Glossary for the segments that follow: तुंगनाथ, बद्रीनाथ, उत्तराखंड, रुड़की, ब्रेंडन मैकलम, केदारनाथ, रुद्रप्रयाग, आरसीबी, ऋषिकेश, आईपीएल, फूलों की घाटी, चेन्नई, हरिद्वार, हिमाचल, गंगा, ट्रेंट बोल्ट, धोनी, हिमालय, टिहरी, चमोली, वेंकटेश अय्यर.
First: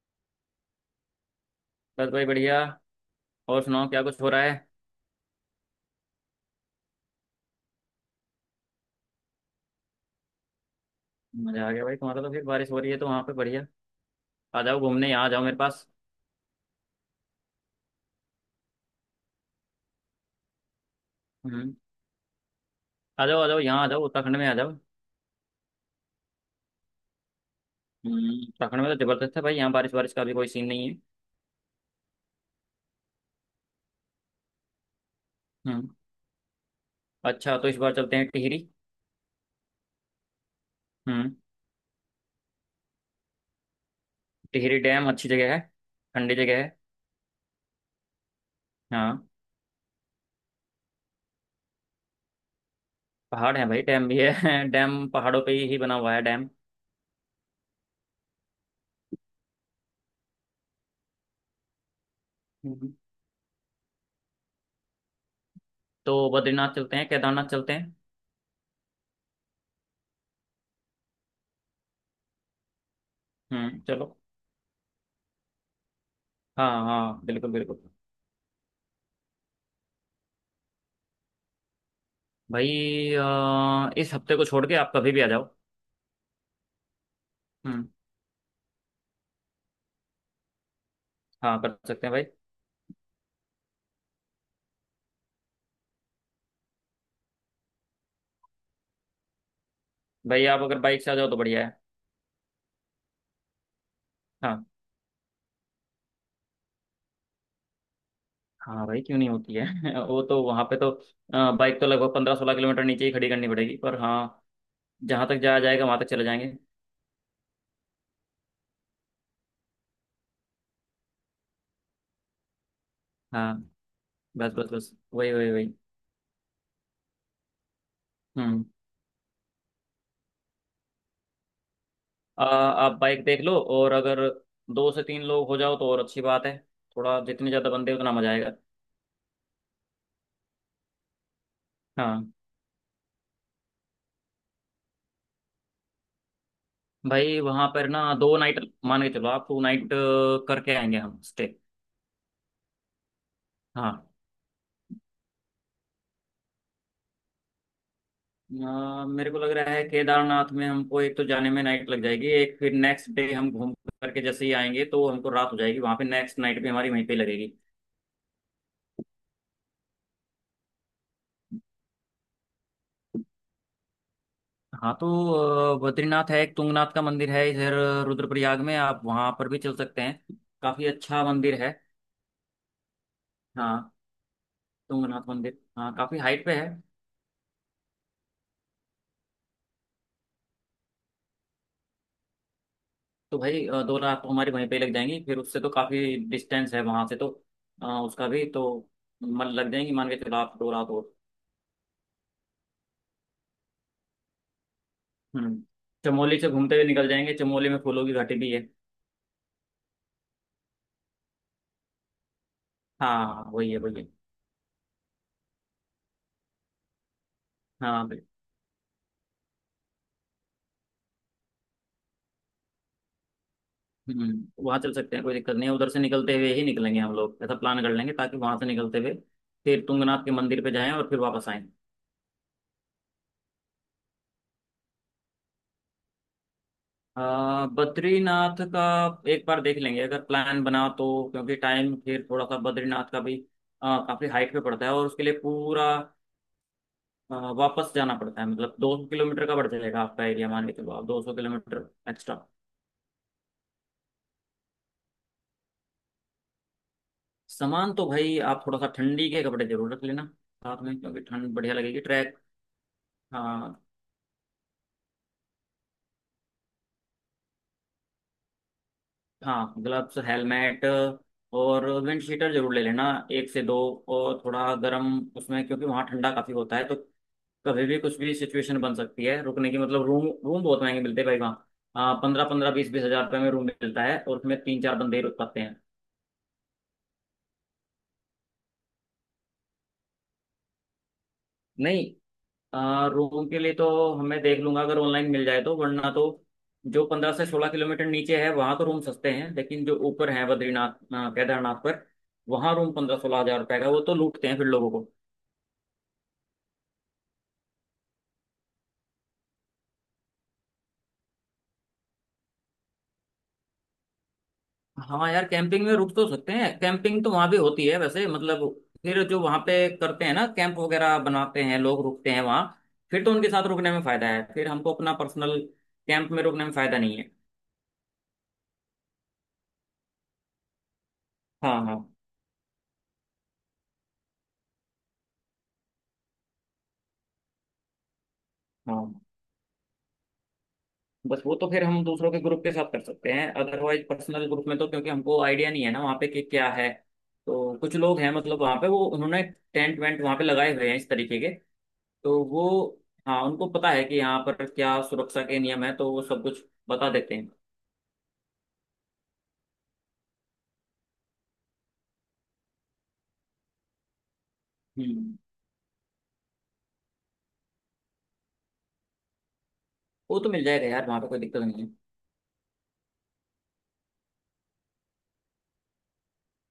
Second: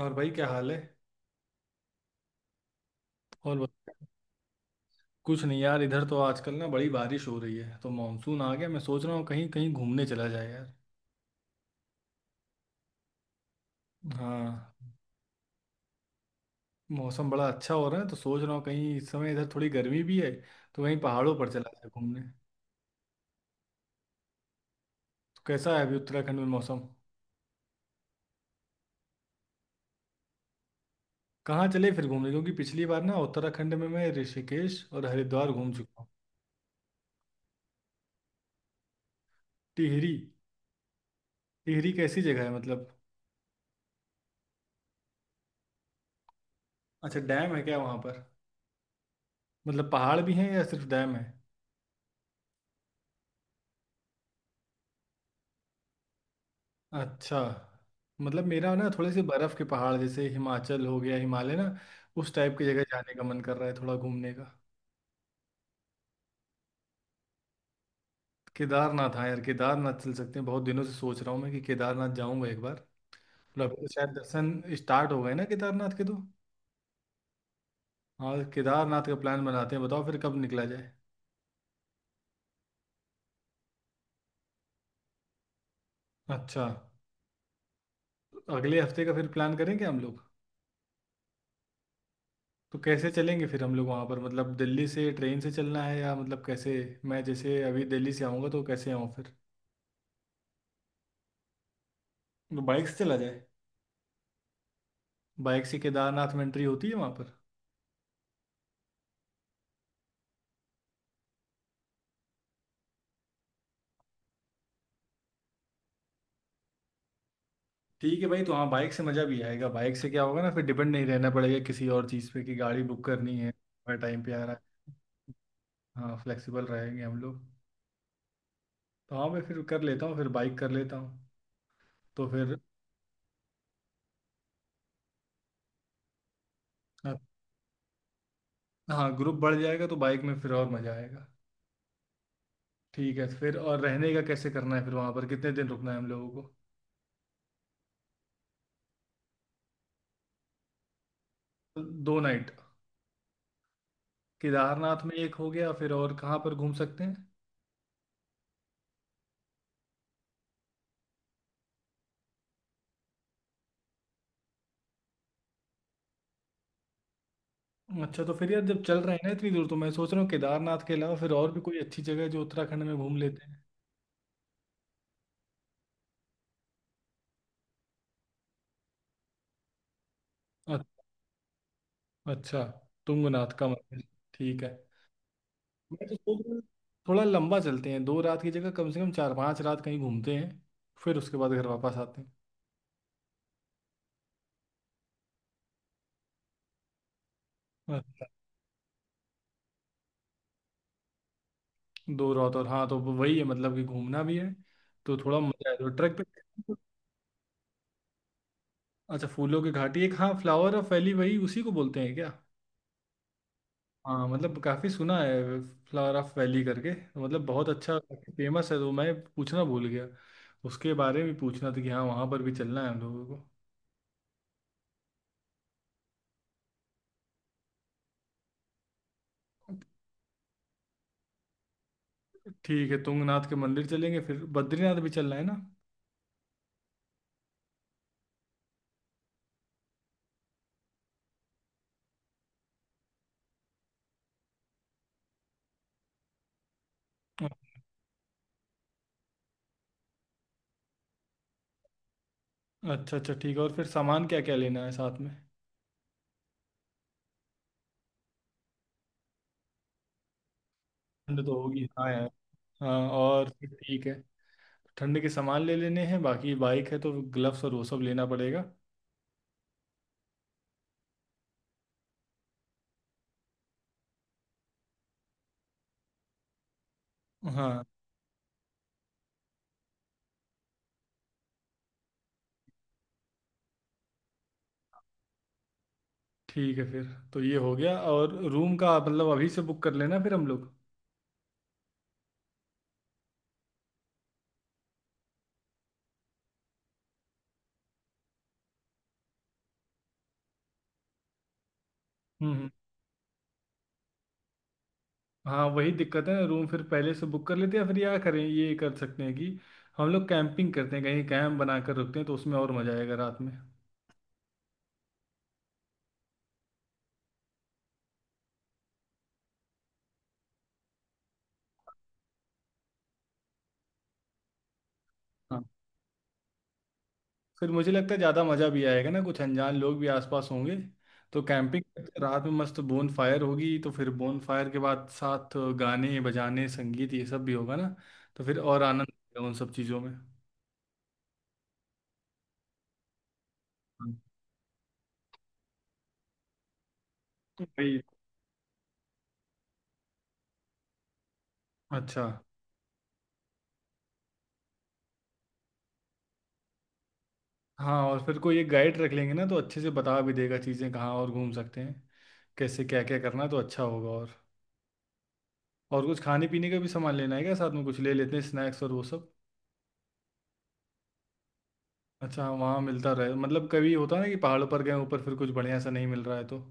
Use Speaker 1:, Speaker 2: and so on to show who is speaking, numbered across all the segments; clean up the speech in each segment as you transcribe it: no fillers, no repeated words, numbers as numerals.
Speaker 1: और भाई क्या हाल है।
Speaker 2: बस भाई बढ़िया।
Speaker 1: और
Speaker 2: और सुनाओ
Speaker 1: बता-
Speaker 2: क्या कुछ हो रहा है।
Speaker 1: कुछ नहीं यार, इधर तो आजकल ना बड़ी बारिश हो रही है तो मानसून आ गया। मैं सोच रहा हूँ कहीं कहीं घूमने चला जाए यार।
Speaker 2: मजा आ गया भाई तुम्हारा तो, फिर बारिश हो रही है तो वहां पे बढ़िया। आ जाओ
Speaker 1: हाँ,
Speaker 2: घूमने, यहाँ आ जाओ मेरे पास।
Speaker 1: मौसम बड़ा अच्छा हो रहा है तो सोच रहा हूँ कहीं, इस समय इधर थोड़ी गर्मी भी है तो कहीं पहाड़ों पर चला
Speaker 2: हम्म।
Speaker 1: जाए घूमने तो।
Speaker 2: आ जाओ आ जाओ, यहाँ आ जाओ उत्तराखंड में आ जाओ।
Speaker 1: कैसा है अभी उत्तराखंड में मौसम।
Speaker 2: हम्म, उत्तराखंड में तो जबरदस्त है भाई, यहाँ बारिश बारिश का भी कोई सीन नहीं है।
Speaker 1: कहाँ चले फिर घूमने, क्योंकि पिछली बार ना उत्तराखंड में मैं ऋषिकेश और हरिद्वार घूम
Speaker 2: हम्म।
Speaker 1: चुका हूँ।
Speaker 2: अच्छा, तो इस बार चलते हैं टिहरी।
Speaker 1: टिहरी।
Speaker 2: हम्म।
Speaker 1: टिहरी कैसी जगह है मतलब।
Speaker 2: टिहरी डैम अच्छी जगह है, ठंडी जगह है।
Speaker 1: अच्छा, डैम है क्या वहाँ पर।
Speaker 2: हाँ।
Speaker 1: मतलब पहाड़ भी हैं या सिर्फ डैम है।
Speaker 2: पहाड़ है भाई, डैम भी है। डैम पहाड़ों पे ही बना हुआ है डैम।
Speaker 1: अच्छा। मतलब मेरा ना थोड़े से बर्फ के पहाड़, जैसे हिमाचल हो गया, हिमालय ना, उस टाइप की जगह
Speaker 2: हम्म,
Speaker 1: जाने का मन कर रहा है, थोड़ा घूमने का।
Speaker 2: तो बद्रीनाथ चलते हैं, केदारनाथ चलते हैं।
Speaker 1: केदारनाथ, हाँ यार केदारनाथ चल सकते हैं। बहुत दिनों से सोच रहा हूँ मैं कि केदारनाथ जाऊंगा एक बार। और अभी
Speaker 2: हम्म,
Speaker 1: तो शायद
Speaker 2: चलो।
Speaker 1: दर्शन स्टार्ट हो गए ना केदारनाथ के, तो
Speaker 2: हाँ हाँ, बिल्कुल बिल्कुल।
Speaker 1: हाँ, केदारनाथ का प्लान बनाते हैं। बताओ फिर कब निकला जाए।
Speaker 2: भाई इस हफ्ते को छोड़ के आप कभी भी आ जाओ।
Speaker 1: अच्छा।
Speaker 2: हम्म।
Speaker 1: अगले हफ्ते का फिर प्लान करेंगे हम लोग।
Speaker 2: हाँ, कर सकते हैं भाई।
Speaker 1: तो कैसे चलेंगे फिर हम लोग वहाँ पर, मतलब दिल्ली से ट्रेन से चलना है या मतलब कैसे। मैं जैसे अभी दिल्ली से आऊँगा तो कैसे आऊँ फिर।
Speaker 2: भाई आप अगर बाइक से आ जाओ तो बढ़िया है।
Speaker 1: तो बाइक से चला जाए।
Speaker 2: हाँ।
Speaker 1: बाइक से केदारनाथ में एंट्री होती है वहां पर।
Speaker 2: हाँ भाई, क्यों नहीं होती है। वो तो वहाँ पे तो बाइक तो लगभग 15-16 किलोमीटर नीचे ही खड़ी करनी पड़ेगी, पर हाँ, जहाँ तक जाया जाएगा वहाँ तक चले जाएंगे।
Speaker 1: ठीक है भाई, तो हाँ, बाइक से मज़ा भी आएगा। बाइक से क्या होगा ना, फिर डिपेंड नहीं रहना पड़ेगा किसी और चीज़ पे कि गाड़ी बुक करनी है
Speaker 2: हाँ।
Speaker 1: हर टाइम पे आ
Speaker 2: बस
Speaker 1: रहा
Speaker 2: बस
Speaker 1: है।
Speaker 2: बस, वही वही वही।
Speaker 1: हाँ, फ्लेक्सिबल रहेंगे हम लोग।
Speaker 2: हम्म।
Speaker 1: तो हाँ, मैं फिर कर लेता हूँ, फिर बाइक कर लेता हूँ तो फिर।
Speaker 2: आप बाइक देख लो, और अगर दो से तीन लोग हो जाओ तो और अच्छी बात है। थोड़ा जितने ज़्यादा बंदे उतना मजा आएगा।
Speaker 1: हाँ, ग्रुप बढ़ जाएगा तो बाइक में फिर और मज़ा आएगा।
Speaker 2: हाँ।
Speaker 1: ठीक है। फिर और रहने का कैसे करना है, फिर वहाँ पर कितने दिन रुकना है हम लोगों को।
Speaker 2: भाई वहाँ पर ना दो नाइट मान के चलो आप, टू नाइट करके आएंगे हम स्टे।
Speaker 1: 2 नाइट।
Speaker 2: हाँ।
Speaker 1: केदारनाथ में एक हो गया, फिर और कहाँ पर घूम सकते हैं।
Speaker 2: मेरे को लग रहा है केदारनाथ में हमको एक तो जाने में नाइट लग जाएगी, एक फिर नेक्स्ट डे हम घूम करके जैसे ही आएंगे तो हमको रात हो जाएगी वहां पे, नेक्स्ट नाइट भी हमारी वहीं पे लगेगी।
Speaker 1: अच्छा, तो फिर यार जब चल रहे हैं ना इतनी दूर, तो मैं सोच रहा हूँ केदारनाथ के अलावा फिर और भी कोई अच्छी जगह है जो उत्तराखंड में घूम लेते हैं।
Speaker 2: हाँ तो बद्रीनाथ है एक, तुंगनाथ का मंदिर है इधर रुद्रप्रयाग में, आप वहां पर भी चल सकते हैं,
Speaker 1: अ-
Speaker 2: काफी अच्छा मंदिर है।
Speaker 1: अच्छा। तुंगनाथ का
Speaker 2: हाँ।
Speaker 1: मंदिर। ठीक है।
Speaker 2: तुंगनाथ मंदिर हाँ,
Speaker 1: मैं तो
Speaker 2: काफी
Speaker 1: सोच
Speaker 2: हाइट
Speaker 1: रहा
Speaker 2: पे
Speaker 1: हूँ
Speaker 2: है।
Speaker 1: थोड़ा लंबा चलते हैं, 2 रात की जगह कम से कम 4-5 रात कहीं घूमते हैं, फिर उसके बाद घर वापस आते हैं।
Speaker 2: तो भाई दो रात तो हमारी वहीं पे लग जाएंगी, फिर उससे तो काफी डिस्टेंस है वहां से तो।
Speaker 1: अच्छा।
Speaker 2: उसका भी तो मन लग जाएंगी, मान के चलो आप दो रात हो।
Speaker 1: 2 रात, और हाँ तो वही है, मतलब कि घूमना भी है तो थोड़ा
Speaker 2: हम्म।
Speaker 1: मजा है तो ट्रैक
Speaker 2: चमोली से
Speaker 1: पे।
Speaker 2: घूमते हुए निकल जाएंगे, चमोली में फूलों की घाटी भी है।
Speaker 1: अच्छा, फूलों की घाटी, एक हाँ, फ्लावर ऑफ वैली, वही, उसी को बोलते हैं क्या।
Speaker 2: हाँ वही है वही है।
Speaker 1: हाँ, मतलब काफ़ी सुना है, फ्लावर ऑफ वैली करके, तो मतलब बहुत अच्छा
Speaker 2: हाँ बिल्कुल।
Speaker 1: फेमस है, तो मैं पूछना भूल गया। उसके बारे में पूछना था कि हाँ, वहाँ पर भी चलना है हम लोगों को।
Speaker 2: हम्म, वहाँ चल सकते हैं, कोई दिक्कत नहीं है, उधर से निकलते हुए ही निकलेंगे हम लोग, ऐसा प्लान कर लेंगे ताकि वहाँ से निकलते हुए फिर तुंगनाथ के मंदिर पे जाएं और फिर वापस आएं।
Speaker 1: ठीक है, तुंगनाथ के मंदिर चलेंगे। फिर बद्रीनाथ भी चलना है ना।
Speaker 2: बद्रीनाथ का एक बार देख लेंगे अगर प्लान बना तो, क्योंकि टाइम फिर थोड़ा सा, बद्रीनाथ का भी काफी हाइट पे पड़ता है और उसके लिए पूरा वापस जाना पड़ता है, मतलब 200 किलोमीटर का बढ़ जाएगा आपका एरिया, मान के चलो आप 200 किलोमीटर एक्स्ट्रा।
Speaker 1: अच्छा अच्छा, ठीक है। और फिर सामान क्या क्या लेना है साथ में।
Speaker 2: सामान तो भाई आप थोड़ा सा ठंडी के कपड़े जरूर रख लेना साथ में, क्योंकि
Speaker 1: ठंड
Speaker 2: ठंड
Speaker 1: तो
Speaker 2: बढ़िया
Speaker 1: होगी
Speaker 2: लगेगी
Speaker 1: हाँ यार।
Speaker 2: ट्रैक।
Speaker 1: हाँ, और फिर
Speaker 2: हाँ।
Speaker 1: ठीक है, ठंड के सामान ले लेने हैं। बाकी बाइक है तो ग्लव्स और वो सब लेना पड़ेगा।
Speaker 2: हाँ ग्लव्स हेलमेट और विंड शीटर जरूर ले लेना, एक से दो, और थोड़ा गर्म उसमें, क्योंकि वहाँ ठंडा काफ़ी होता है तो
Speaker 1: हाँ।
Speaker 2: कभी भी कुछ भी सिचुएशन बन सकती है रुकने की। मतलब रूम रूम बहुत महंगे मिलते हैं भाई वहाँ। हाँ, 15-15 20-20 हज़ार रुपये में रूम मिलता है और उसमें तीन चार बंदे ही रुक पाते हैं।
Speaker 1: ठीक है फिर। तो ये हो गया। और रूम का मतलब अभी से बुक कर लेना फिर हम लोग।
Speaker 2: नहीं, रूम के लिए तो हमें देख लूंगा अगर ऑनलाइन मिल जाए तो, वरना तो जो 15 से 16 किलोमीटर नीचे है वहां तो रूम सस्ते हैं, लेकिन जो ऊपर है बद्रीनाथ केदारनाथ पर,
Speaker 1: हम्म।
Speaker 2: वहां रूम 15-16 हज़ार रुपए का, वो तो लूटते हैं फिर लोगों को।
Speaker 1: हाँ वही दिक्कत है ना, रूम फिर पहले से बुक कर लेते हैं फिर, या करें, ये कर सकते हैं कि हम लोग कैंपिंग करते हैं, कहीं कैंप बनाकर रुकते हैं तो उसमें और मज़ा आएगा रात में।
Speaker 2: हाँ यार, कैंपिंग में रुक तो सकते हैं, कैंपिंग तो वहां भी होती है वैसे, मतलब फिर जो वहां पे करते हैं ना, कैंप वगैरह बनाते हैं, लोग रुकते हैं वहां, फिर तो उनके साथ रुकने में फायदा है, फिर हमको अपना पर्सनल
Speaker 1: हाँ,
Speaker 2: कैंप में रुकने में फायदा नहीं है।
Speaker 1: फिर मुझे लगता है ज़्यादा मज़ा भी आएगा ना, कुछ अनजान लोग भी आसपास होंगे तो
Speaker 2: हाँ
Speaker 1: कैंपिंग
Speaker 2: हाँ
Speaker 1: करते हैं। रात में मस्त बोन फायर होगी तो फिर बोन फायर के बाद साथ गाने बजाने संगीत ये सब भी होगा ना, तो फिर और आनंद
Speaker 2: हाँ।
Speaker 1: आएगा उन सब चीज़ों में।
Speaker 2: बस वो तो फिर हम दूसरों के ग्रुप के साथ कर सकते हैं, अदरवाइज
Speaker 1: हाँ।
Speaker 2: पर्सनल ग्रुप में तो क्योंकि हमको आइडिया नहीं है ना वहाँ पे कि क्या है। तो कुछ
Speaker 1: वही।
Speaker 2: लोग हैं, मतलब वहाँ पे वो उन्होंने टेंट वेंट वहाँ पे लगाए हुए हैं इस तरीके के,
Speaker 1: अच्छा।
Speaker 2: तो वो, हाँ उनको पता है कि यहाँ पर क्या सुरक्षा के नियम है, तो वो सब कुछ बता देते हैं।
Speaker 1: हाँ और फिर कोई एक गाइड रख लेंगे ना, तो अच्छे से बता भी देगा चीज़ें कहाँ और घूम सकते हैं, कैसे क्या क्या करना, तो अच्छा होगा। और
Speaker 2: हम्म।
Speaker 1: और कुछ खाने पीने का भी सामान लेना है क्या साथ में, कुछ ले लेते हैं स्नैक्स और वो सब।
Speaker 2: वो तो मिल जाएगा यार वहाँ पे, कोई दिक्कत नहीं है।
Speaker 1: अच्छा हाँ, वहाँ मिलता रहे, मतलब कभी होता ना कि पहाड़ों पर गए ऊपर फिर कुछ बढ़िया सा नहीं मिल रहा है, तो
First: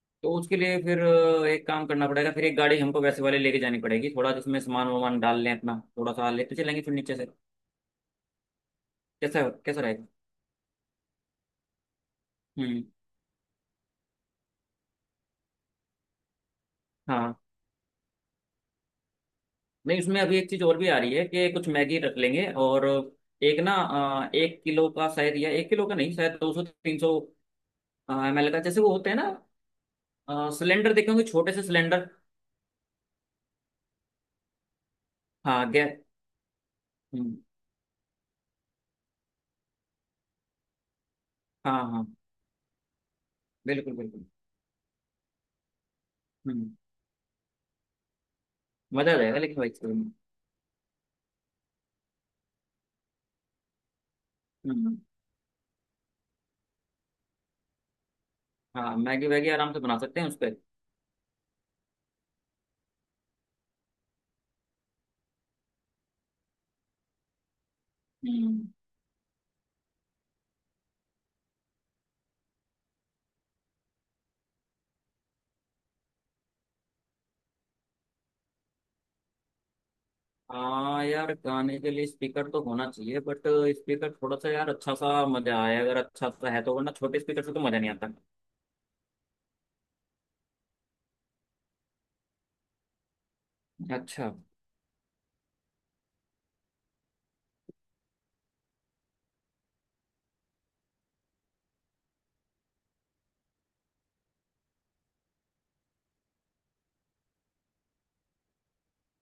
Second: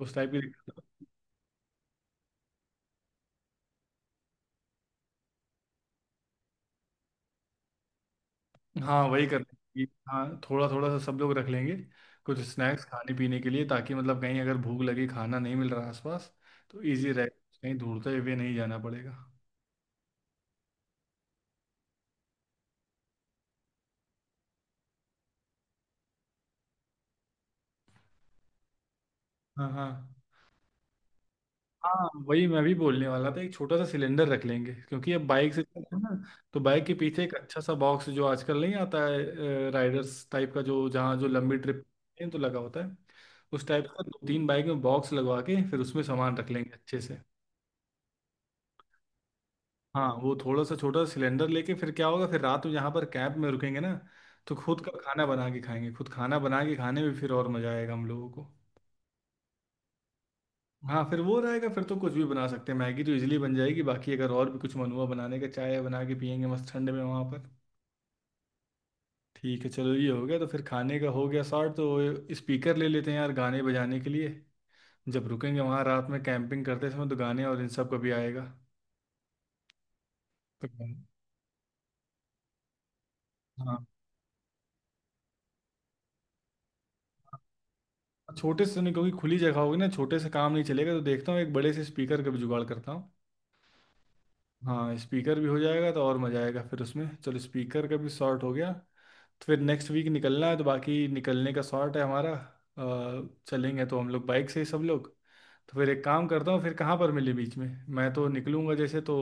Speaker 1: उस टाइप
Speaker 2: तो
Speaker 1: की
Speaker 2: उसके लिए फिर
Speaker 1: दिक्कत-
Speaker 2: एक काम करना पड़ेगा, फिर एक गाड़ी हमको वैसे वाले लेके जानी पड़ेगी थोड़ा, जिसमें सामान वामान डाल लें अपना, थोड़ा सा लेते चलेंगे फिर नीचे से,
Speaker 1: हाँ वही कर
Speaker 2: कैसा कैसा
Speaker 1: लेंगे।
Speaker 2: रहेगा।
Speaker 1: हाँ, थोड़ा थोड़ा सा सब लोग रख लेंगे कुछ
Speaker 2: हम्म।
Speaker 1: स्नैक्स खाने पीने के लिए, ताकि मतलब कहीं अगर भूख लगी, खाना नहीं मिल रहा आसपास, तो ईजी रहे,
Speaker 2: हाँ,
Speaker 1: कहीं ढूंढते हुए नहीं जाना पड़ेगा।
Speaker 2: नहीं उसमें अभी एक चीज और भी आ रही है कि कुछ मैगी रख लेंगे और एक ना एक किलो का शायद, या एक किलो का नहीं शायद 200-300 ml का जैसे वो होते हैं ना,
Speaker 1: हाँ हाँ,
Speaker 2: सिलेंडर, देखे होंगे छोटे से
Speaker 1: हाँ
Speaker 2: सिलेंडर।
Speaker 1: वही मैं भी बोलने वाला था, एक छोटा सा सिलेंडर रख लेंगे, क्योंकि अब बाइक से
Speaker 2: हाँ
Speaker 1: चलते
Speaker 2: गैस।
Speaker 1: हैं ना, तो बाइक के पीछे एक
Speaker 2: हम्म,
Speaker 1: अच्छा सा बॉक्स, जो आजकल नहीं आता है राइडर्स टाइप का, जो जहाँ जो लंबी
Speaker 2: हाँ
Speaker 1: ट्रिप
Speaker 2: हाँ
Speaker 1: तो लगा होता है, उस टाइप
Speaker 2: बिल्कुल
Speaker 1: का
Speaker 2: बिल्कुल।
Speaker 1: 2-3 बाइक में बॉक्स लगवा के फिर उसमें सामान रख लेंगे
Speaker 2: हम्म,
Speaker 1: अच्छे से।
Speaker 2: मजा आ जाएगा लेकिन भाई।
Speaker 1: हाँ, वो थोड़ा सा छोटा सा सिलेंडर लेके फिर क्या होगा, फिर रात में यहाँ पर कैंप में रुकेंगे ना, तो खुद का
Speaker 2: हम्म,
Speaker 1: खाना बना के खाएंगे। खुद खाना बना के खाने में फिर और मजा आएगा हम लोगों को।
Speaker 2: हाँ मैगी वैगी आराम से बना सकते हैं उस पर।
Speaker 1: हाँ, फिर वो रहेगा, फिर तो कुछ भी बना सकते हैं। मैगी तो इजीली बन जाएगी, बाकी अगर और भी कुछ मन हुआ बनाने का, चाय बना के पियेंगे मस्त ठंड में वहाँ पर।
Speaker 2: हम्म।
Speaker 1: ठीक है चलो, ये हो गया। तो फिर खाने का हो गया सॉर्ट। तो स्पीकर ले लेते हैं यार गाने बजाने के लिए, जब रुकेंगे वहाँ रात में कैंपिंग करते समय, तो गाने और इन सब का भी आएगा तो।
Speaker 2: हाँ यार गाने के लिए स्पीकर तो होना चाहिए, बट
Speaker 1: हाँ।
Speaker 2: स्पीकर थोड़ा सा यार अच्छा सा, मजा आए अगर अच्छा सा है तो, वरना छोटे स्पीकर से तो मजा नहीं आता।
Speaker 1: छोटे से नहीं, क्योंकि खुली जगह होगी ना, छोटे से काम नहीं चलेगा, तो देखता हूँ एक बड़े से स्पीकर का भी जुगाड़ करता हूँ।
Speaker 2: अच्छा।
Speaker 1: हाँ, स्पीकर भी हो जाएगा तो और मज़ा आएगा फिर उसमें। चलो, स्पीकर का भी सॉर्ट हो गया, तो फिर नेक्स्ट वीक निकलना है, तो बाकी निकलने का शॉर्ट है हमारा। चलेंगे तो हम लोग बाइक से ही सब लोग। तो फिर एक काम करता हूँ, फिर कहाँ पर मिले बीच में। मैं तो निकलूंगा जैसे तो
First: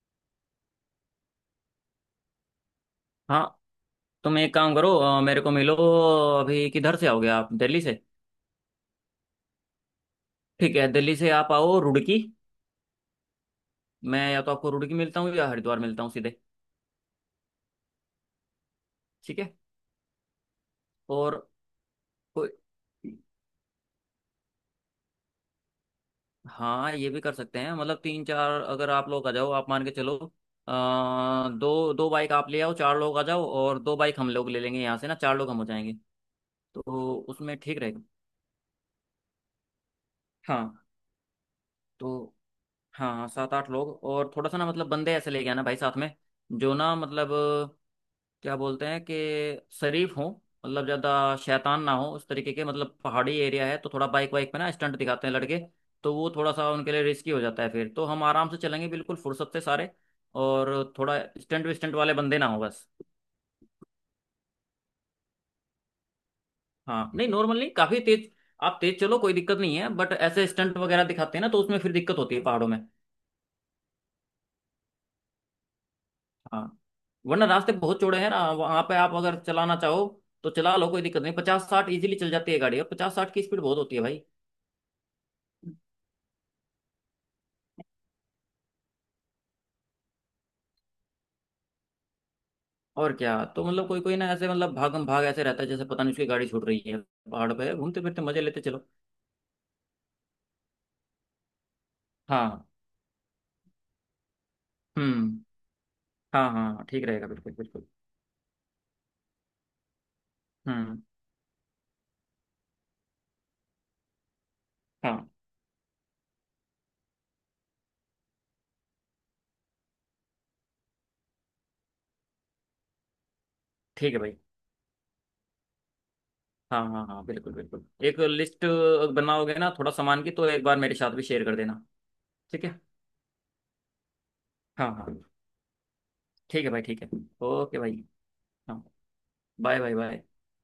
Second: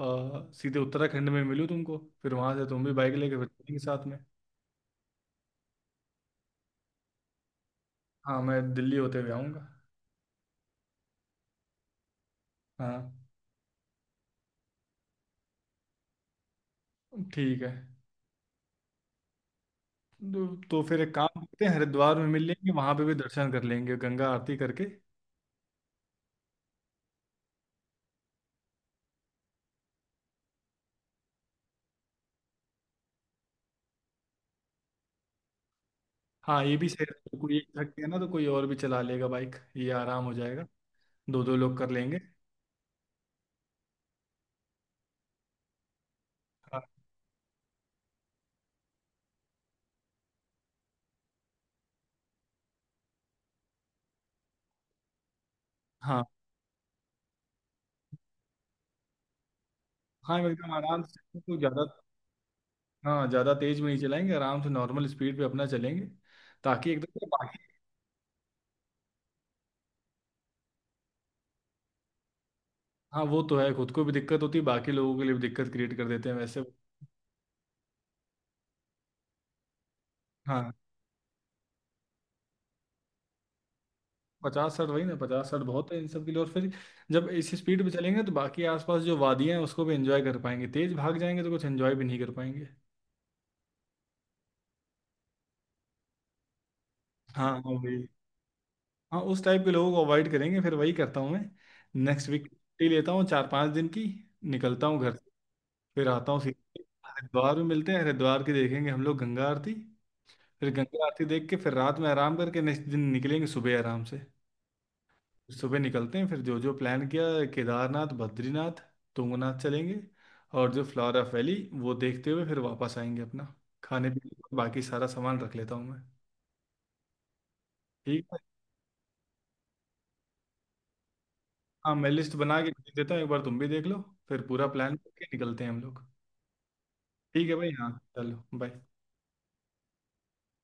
Speaker 1: सीधे उत्तराखंड में मिलूँ तुमको, फिर वहाँ से तुम भी बाइक लेके फिर
Speaker 2: हाँ
Speaker 1: चलेंगे साथ में।
Speaker 2: तुम एक काम करो, मेरे को मिलो, अभी किधर से आओगे आप, दिल्ली से?
Speaker 1: हाँ, मैं दिल्ली होते हुए आऊँगा।
Speaker 2: ठीक है, दिल्ली से आप आओ रुड़की,
Speaker 1: हाँ।
Speaker 2: मैं या तो आपको रुड़की मिलता हूँ या हरिद्वार मिलता हूँ सीधे।
Speaker 1: ठीक है।
Speaker 2: ठीक है।
Speaker 1: तो फिर एक काम
Speaker 2: और
Speaker 1: करते हैं, हरिद्वार में मिल
Speaker 2: कोई-
Speaker 1: लेंगे, वहाँ पे भी दर्शन कर लेंगे गंगा आरती करके।
Speaker 2: हाँ, ये भी कर सकते हैं, मतलब तीन चार अगर आप लोग आ जाओ, आप मान के चलो दो दो बाइक आप ले आओ, चार लोग आ जाओ, और दो बाइक हम लोग ले लेंगे यहाँ से ना, चार लोग हम हो जाएंगे।
Speaker 1: हाँ ये भी सही
Speaker 2: तो
Speaker 1: रहेगा, कोई
Speaker 2: उसमें
Speaker 1: एक
Speaker 2: ठीक
Speaker 1: थक
Speaker 2: रहेगा।
Speaker 1: गया ना तो कोई और भी चला लेगा बाइक, ये आराम हो जाएगा।
Speaker 2: हाँ।
Speaker 1: 2-2 लोग कर लेंगे।
Speaker 2: तो हाँ, सात आठ लोग और थोड़ा सा ना, मतलब बंदे ऐसे लेके आना भाई साथ में जो
Speaker 1: हाँ
Speaker 2: ना, मतलब क्या बोलते हैं कि शरीफ हो, मतलब ज्यादा शैतान ना हो उस तरीके के, मतलब पहाड़ी एरिया है तो थोड़ा बाइक वाइक पे ना स्टंट दिखाते हैं लड़के, तो
Speaker 1: हाँ।
Speaker 2: वो थोड़ा सा उनके लिए रिस्की हो जाता है, फिर तो हम आराम से चलेंगे बिल्कुल फुर्सत से सारे,
Speaker 1: हाँ एकदम
Speaker 2: और
Speaker 1: आराम
Speaker 2: थोड़ा
Speaker 1: से, तो
Speaker 2: स्टंट
Speaker 1: ज्यादा
Speaker 2: विस्टंट वाले बंदे ना हो बस।
Speaker 1: हाँ ज्यादा तेज भी नहीं चलाएंगे, आराम से नॉर्मल स्पीड पे अपना चलेंगे, ताकि
Speaker 2: हाँ
Speaker 1: एकदम से
Speaker 2: नहीं,
Speaker 1: बाकी
Speaker 2: नॉर्मल नहीं, काफी तेज, आप तेज चलो कोई दिक्कत नहीं है, बट ऐसे स्टंट वगैरह दिखाते हैं ना तो उसमें फिर दिक्कत होती है पहाड़ों में।
Speaker 1: हाँ। वो तो है, खुद को भी दिक्कत होती है, बाकी लोगों के लिए भी दिक्कत क्रिएट कर देते हैं वैसे।
Speaker 2: हाँ। वरना रास्ते बहुत चौड़े हैं ना वहां पे, आप अगर चलाना चाहो तो
Speaker 1: हाँ,
Speaker 2: चला लो, कोई दिक्कत नहीं, 50-60 इजीली चल जाती है गाड़ी, और 50-60 की स्पीड बहुत होती है भाई।
Speaker 1: 50-60 वही ना, 50-60 बहुत है इन सब के लिए, और फिर जब इस स्पीड पे चलेंगे तो बाकी आसपास जो वादियां हैं उसको भी एंजॉय कर पाएंगे, तेज भाग जाएंगे तो कुछ एंजॉय भी नहीं कर पाएंगे।
Speaker 2: और क्या, तो मतलब कोई कोई ना ऐसे मतलब भागम भाग ऐसे रहता है जैसे पता नहीं उसकी गाड़ी छूट रही है,
Speaker 1: हाँ
Speaker 2: पहाड़
Speaker 1: हाँ
Speaker 2: पे
Speaker 1: वही।
Speaker 2: घूमते फिरते मजे लेते चलो।
Speaker 1: हाँ, उस टाइप के लोगों को अवॉइड करेंगे, फिर वही करता हूँ मैं। नेक्स्ट वीक
Speaker 2: हाँ।
Speaker 1: छुट्टी लेता हूँ 4-5 दिन की, निकलता हूँ घर।
Speaker 2: हम्म।
Speaker 1: फिर आता हूँ
Speaker 2: हाँ हाँ
Speaker 1: सीधे,
Speaker 2: हाँ, ठीक रहेगा बिल्कुल
Speaker 1: हरिद्वार में
Speaker 2: बिल्कुल।
Speaker 1: मिलते हैं, हरिद्वार की देखेंगे हम लोग गंगा आरती। फिर
Speaker 2: हम्म।
Speaker 1: गंगा आरती देख के, फिर रात में आराम करके नेक्स्ट दिन निकलेंगे सुबह आराम से।
Speaker 2: हाँ।
Speaker 1: सुबह निकलते हैं, फिर जो जो प्लान किया, केदारनाथ, बद्रीनाथ, तुंगनाथ चलेंगे, और जो फ्लोरा वैली, वो देखते हुए फिर वापस आएंगे अपना। खाने
Speaker 2: ठीक है भाई।
Speaker 1: पीने का बाकी सारा सामान रख लेता हूँ मैं।
Speaker 2: हाँ हाँ हाँ बिल्कुल बिल्कुल। एक
Speaker 1: ठीक है।
Speaker 2: लिस्ट बनाओगे ना थोड़ा सामान की, तो एक बार मेरे साथ भी शेयर कर देना।
Speaker 1: हाँ, मैं लिस्ट बना
Speaker 2: ठीक
Speaker 1: के
Speaker 2: है।
Speaker 1: भेज देता हूँ, एक बार तुम भी देख लो। फिर पूरा
Speaker 2: हाँ
Speaker 1: प्लान
Speaker 2: हाँ।
Speaker 1: करके निकलते हैं हम लोग।
Speaker 2: ठीक है भाई, ठीक है।
Speaker 1: ठीक है भाई,
Speaker 2: ओके
Speaker 1: हाँ
Speaker 2: भाई।
Speaker 1: चलो बाय।
Speaker 2: हाँ। Bye bye bye.